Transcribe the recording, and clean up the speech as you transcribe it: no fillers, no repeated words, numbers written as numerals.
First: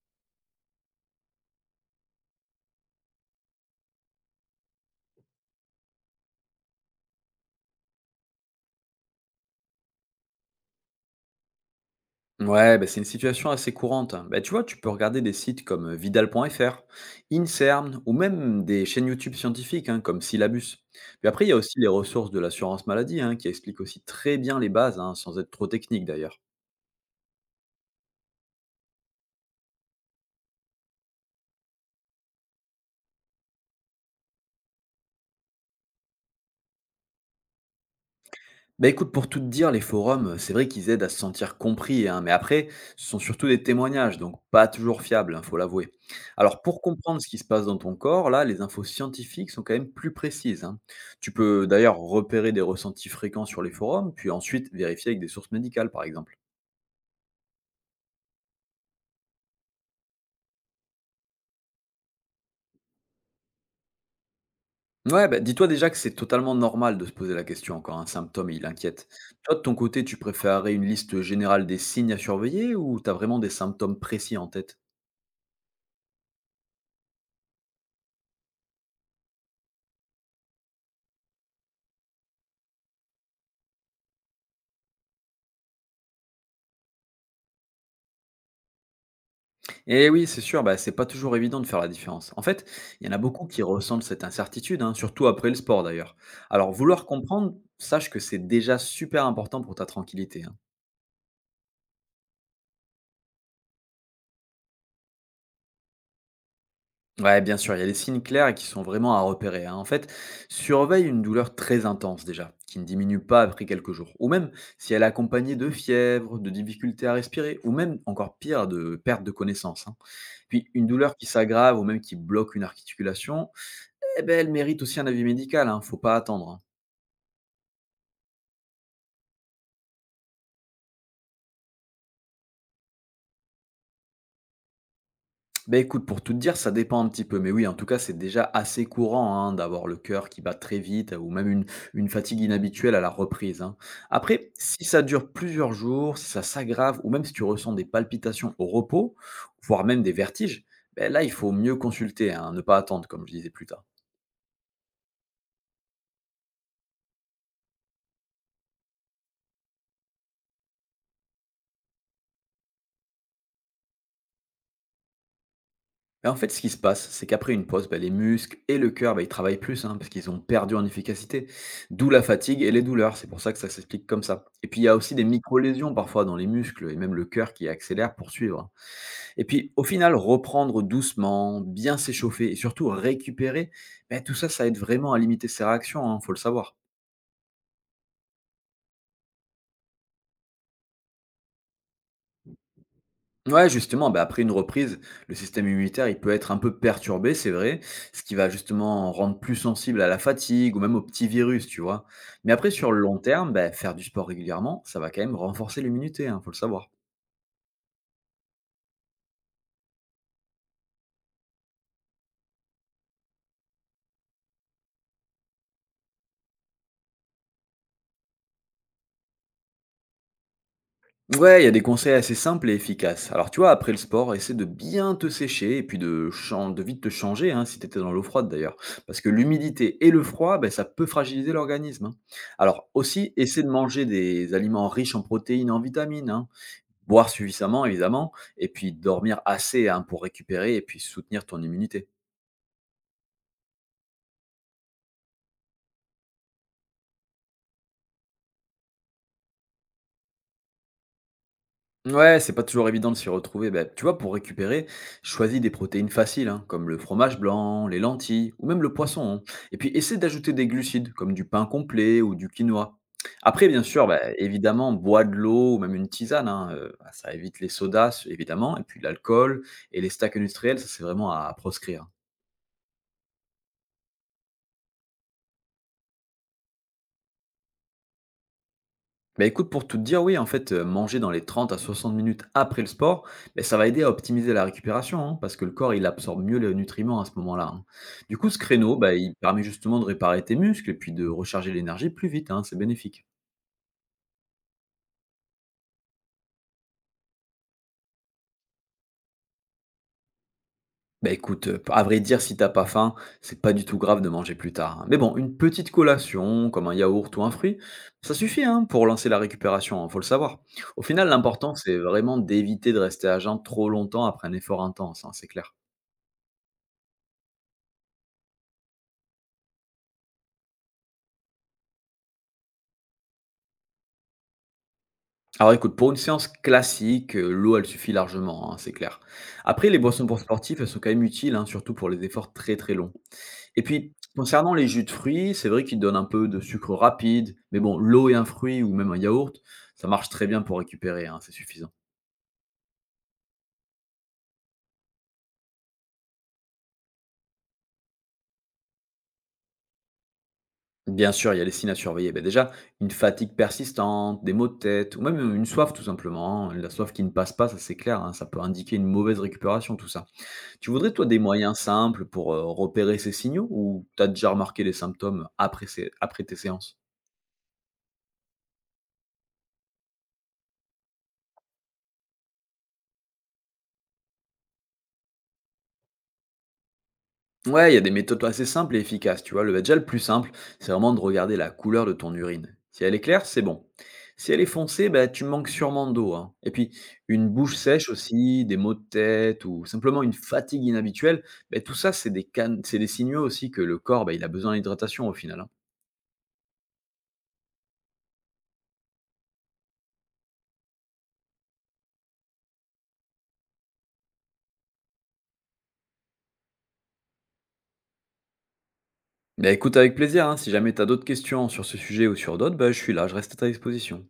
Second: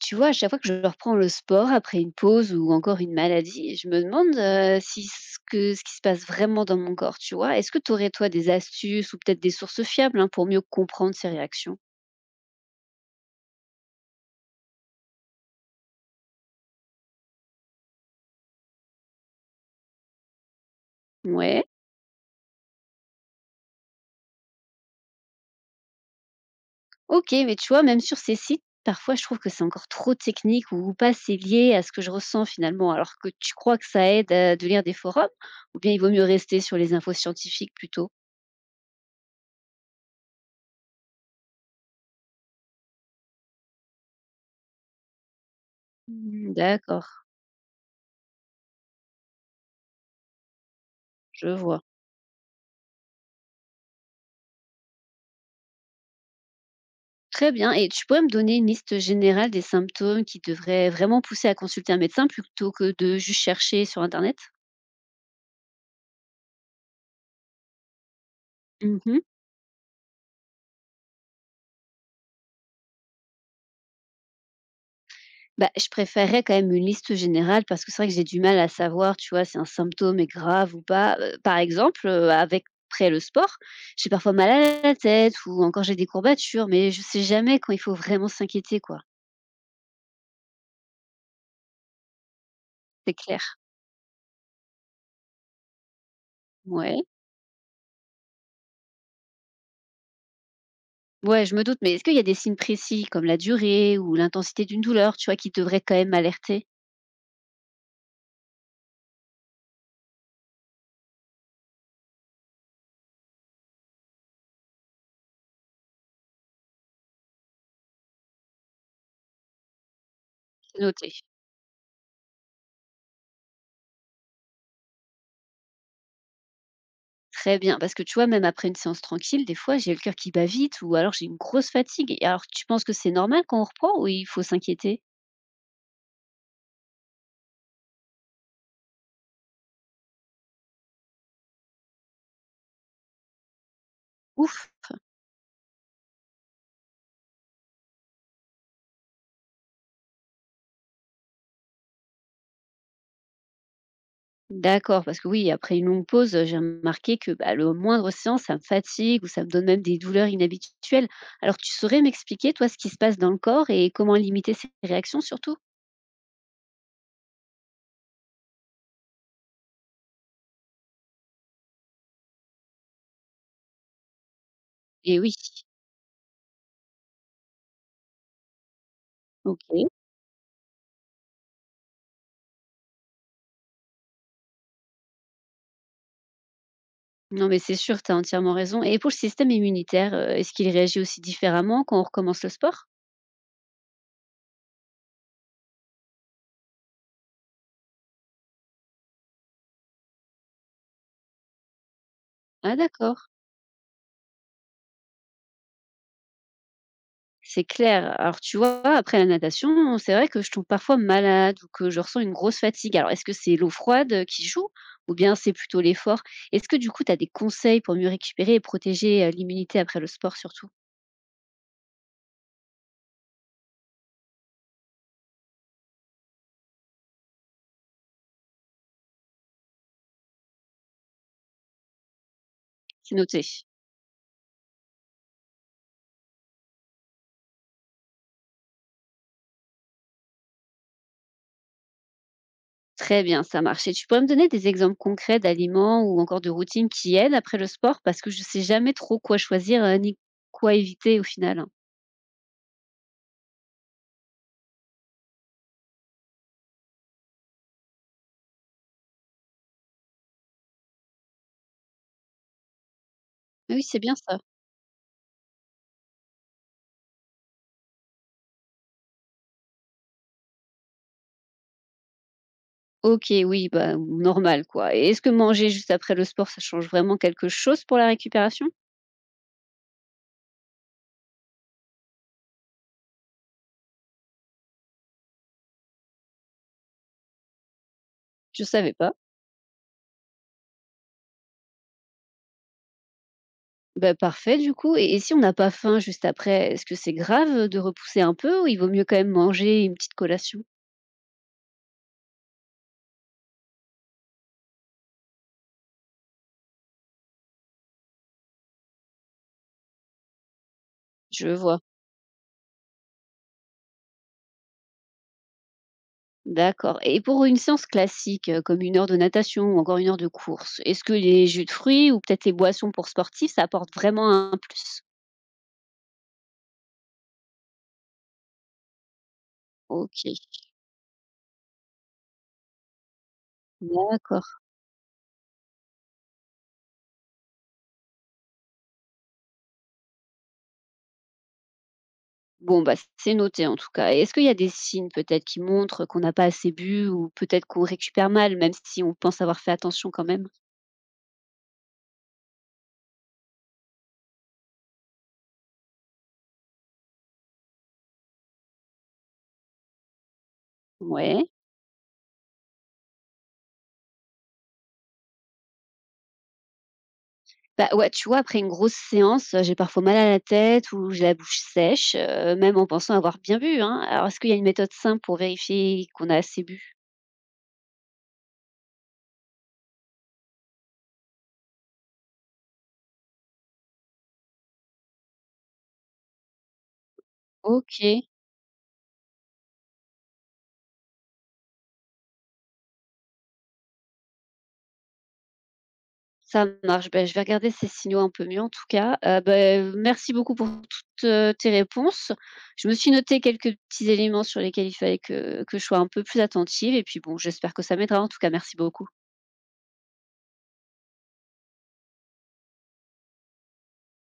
Tu vois, à chaque fois que je reprends le sport après une pause ou encore une maladie, je me demande si ce qui se passe vraiment dans mon corps, tu vois. Est-ce que tu aurais, toi, des astuces ou peut-être des sources fiables, hein, pour mieux comprendre ces réactions? Ouais, bah, c'est une situation assez courante, hein. Bah, tu vois, tu peux regarder des sites comme vidal.fr, INSERM ou même des chaînes YouTube scientifiques, hein, comme Syllabus. Puis après, il y a Ouais, aussi les ressources de l'assurance maladie, hein, qui expliquent aussi très bien les bases, hein, sans être trop technique d'ailleurs. ok, mais tu vois, même sur ces sites, parfois je trouve que c'est encore trop technique ou pas assez lié à ce que je ressens finalement, alors que tu crois que ça aide à, de lire des forums, ou bien il vaut mieux rester sur les infos scientifiques plutôt? Bah écoute, pour tout te dire, les forums, c'est vrai qu'ils aident à se sentir compris, hein, mais après, ce sont surtout des témoignages, donc pas toujours fiables, hein, faut l'avouer. Hmm, Alors pour d'accord, comprendre ce qui se passe dans ton corps, là, les infos scientifiques sont quand même plus précises, hein. Tu je peux vois. d'ailleurs repérer des ressentis fréquents sur les forums, puis ensuite vérifier avec des sources médicales, par exemple. Très bien. Et tu pourrais me donner une liste générale des symptômes qui devraient vraiment pousser à consulter un médecin plutôt que de juste chercher sur Internet? Ouais, bah dis-toi déjà que c'est totalement normal de se poser la question quand un symptôme, il inquiète. Mmh. Toi, de ton côté, tu préférerais une liste générale des signes à surveiller ou t'as vraiment des symptômes précis en tête? Bah, je préférerais quand même une liste générale parce que c'est vrai que j'ai du mal à savoir, tu vois, si un symptôme est grave ou pas. Par exemple, avec après le sport, j'ai parfois mal à la tête ou encore j'ai des courbatures, mais je sais jamais quand il faut vraiment s'inquiéter, quoi. Et oui, c'est sûr, bah, c'est pas toujours évident de faire la différence. En fait, il y en C'est a clair. beaucoup qui ressentent cette incertitude, hein, surtout après le sport d'ailleurs. Alors, Ouais. vouloir comprendre, sache que c'est déjà super important pour ta tranquillité, hein. Ouais, je me doute, mais est-ce qu'il y a des signes précis comme la durée ou l'intensité d'une douleur, tu vois, qui devraient quand même m'alerter? Ouais, bien sûr, il y a des signes clairs et qui sont vraiment à repérer, hein. En fait, surveille une douleur très intense déjà, qui ne diminue pas après quelques jours. Ou même si elle est accompagnée de fièvre, de difficultés à respirer, ou même encore pire, de perte de connaissance, hein. Puis une Noté. douleur qui s'aggrave ou même qui bloque une articulation, eh ben, elle mérite aussi un avis médical, hein, faut pas attendre, hein. Très bien, parce que tu vois, même après une séance tranquille, des fois, j'ai le cœur qui bat vite ou alors j'ai une grosse fatigue. Et alors, tu penses que c'est normal quand on reprend ou il faut s'inquiéter? Ben écoute, pour tout te dire, ça dépend un petit peu. Mais oui, en tout cas, c'est déjà assez courant, hein, d'avoir le cœur qui bat très vite ou même une fatigue inhabituelle à la reprise, hein. Après, Ouf. si ça dure plusieurs jours, si ça s'aggrave ou même si tu ressens des palpitations au repos, voire même des vertiges, ben là, il faut mieux consulter, hein, ne pas attendre, comme je disais plus tard. D'accord, parce que oui, après une longue pause, j'ai remarqué que bah, le moindre séance, ça me fatigue ou ça me donne même des douleurs inhabituelles. Alors, tu saurais m'expliquer, toi, ce qui se passe dans le corps et comment limiter ses réactions surtout? Mais en fait, ce qui se passe, c'est qu'après une pause, bah, les muscles et le cœur, bah, ils travaillent plus, hein, parce qu'ils ont perdu en efficacité. D'où la fatigue et les douleurs. C'est pour ça que ça s'explique comme ça. Et puis, il y a aussi Et des oui, micro-lésions parfois dans les muscles et même le cœur qui accélère pour suivre. Et puis, au ok. final, reprendre doucement, bien s'échauffer et surtout récupérer, bah, tout ça, ça aide vraiment à limiter ces réactions, il faut le savoir. Non, mais c'est sûr, tu as entièrement raison. Et pour le système immunitaire, est-ce qu'il réagit aussi différemment quand on recommence le sport? Ouais, justement, bah, après une reprise, le système immunitaire, il peut être un peu perturbé, c'est vrai, ce qui va justement rendre plus sensible à la fatigue ou même aux petits virus, tu vois. Mais après, Ah, sur le long d'accord. terme, bah, faire du sport régulièrement, ça va quand même renforcer l'immunité, hein, faut le savoir. C'est clair. Alors, tu vois, après la natation, c'est vrai que je tombe parfois malade ou que je ressens une grosse fatigue. Alors, est-ce que c'est l'eau froide qui joue ou bien c'est plutôt l'effort? Est-ce que du coup, tu as des conseils pour mieux récupérer et protéger l'immunité après le sport surtout? Ouais, il y a des conseils assez simples et efficaces. Alors, tu vois, après le sport, essaie de bien te sécher et puis de vite te changer, hein, si tu étais dans l'eau froide d'ailleurs. Parce que l'humidité et le froid, ben, ça peut fragiliser l'organisme, hein. Alors, C'est aussi, noté. essaie de manger des aliments riches en protéines et en vitamines, hein. Boire suffisamment évidemment et puis dormir assez, hein, pour récupérer et puis soutenir ton immunité. Très bien, ça marche. Et tu pourrais me donner des exemples concrets d'aliments ou encore de routines qui aident après le sport parce que je ne sais jamais trop quoi choisir, ni quoi éviter au final. Ouais, c'est pas toujours évident de s'y retrouver. Bah, tu vois, pour récupérer, choisis des protéines faciles, hein, comme le fromage blanc, les lentilles ou même le poisson, hein. Et puis, essaie d'ajouter des glucides, comme du pain complet ou du quinoa. Après, Ah bien oui, c'est sûr, bien bah, ça. évidemment, bois de l'eau ou même une tisane, hein, bah, ça évite les sodas, évidemment, et puis l'alcool et les stacks industriels, ça c'est vraiment à proscrire, hein. OK, oui, bah, normal quoi, et est-ce que manger juste après le sport, ça change vraiment quelque chose pour la récupération? Bah écoute, pour tout te dire, oui, en fait, manger dans les 30 à 60 minutes après le sport, bah, ça va aider à optimiser la récupération, hein, parce que le corps, il absorbe mieux les nutriments à ce moment-là, hein. Du coup, ce Je savais créneau, pas. bah, il permet justement de réparer tes muscles et puis de recharger l'énergie plus vite, hein, c'est bénéfique. Bah, parfait du coup, et si on n'a pas faim juste après, est-ce que c'est grave, de repousser un peu ou il vaut mieux quand même manger une petite collation? Bah écoute, à vrai dire, si t'as pas faim, c'est pas du tout grave de manger plus tard, hein. Mais bon, une petite collation, comme un yaourt ou un fruit, ça suffit, hein, pour lancer la récupération, hein, faut le savoir. Au final, Je l'important, vois, c'est vraiment d'éviter de rester à jeun trop longtemps après un effort intense, hein, c'est clair. d'accord, et pour une séance classique, comme une heure de natation ou encore une heure de course, est-ce que les jus de fruits ou peut-être les boissons pour sportifs, ça apporte vraiment un plus? Alors écoute, pour une séance classique, l'eau, elle suffit largement, hein, c'est clair. Après, les boissons OK, pour sportifs, elles sont quand même utiles, hein, surtout pour les efforts très, très longs. Et puis, d'accord. concernant les jus de fruits, c'est vrai qu'ils donnent un peu de sucre rapide, mais bon, l'eau et un fruit ou même un yaourt, ça marche très bien pour récupérer, hein, c'est suffisant. Bon, bah, c'est noté en tout cas. Et est-ce qu'il y a des signes peut-être qui montrent qu'on n'a pas assez bu ou peut-être qu'on récupère mal, même si on pense avoir fait attention quand même? Bien sûr, il y a les signes à surveiller. Ben déjà, une fatigue persistante, des maux de tête ou même une soif tout simplement, hein. La soif qui ne passe pas, ça c'est clair, hein, ça peut indiquer une mauvaise récupération tout ça. Tu voudrais, toi, des Ouais. moyens simples pour, repérer ces signaux ou t'as déjà remarqué les symptômes après tes séances? Bah, ouais, tu vois, après une grosse séance, j'ai parfois mal à la tête ou j'ai la bouche sèche, même en pensant avoir bien bu, hein. Alors, est-ce qu'il y a une méthode simple pour vérifier qu'on a assez bu? Ouais, il y a des méthodes assez simples et efficaces, tu vois? Le Déjà, le plus simple, c'est vraiment de regarder la couleur de ton urine. Si elle est claire, c'est bon. Si elle est foncée, bah, tu manques sûrement d'eau, hein. Et puis une bouche Ok. sèche aussi, des maux de tête ou simplement une fatigue inhabituelle, beh, tout ça, c'est des signaux aussi que le corps, bah, il a besoin d'hydratation au final, hein. Ça marche. Ben, je vais regarder ces signaux un peu mieux en tout cas. Merci beaucoup pour toutes, tes réponses. Je me suis noté quelques petits éléments sur lesquels il fallait que je sois un peu plus attentive et puis bon, j'espère que ça m'aidera en tout cas, merci beaucoup. Bah, écoute avec plaisir, hein. Si jamais t'as d'autres questions sur ce sujet ou sur d'autres, bah, je suis là, je reste à ta disposition.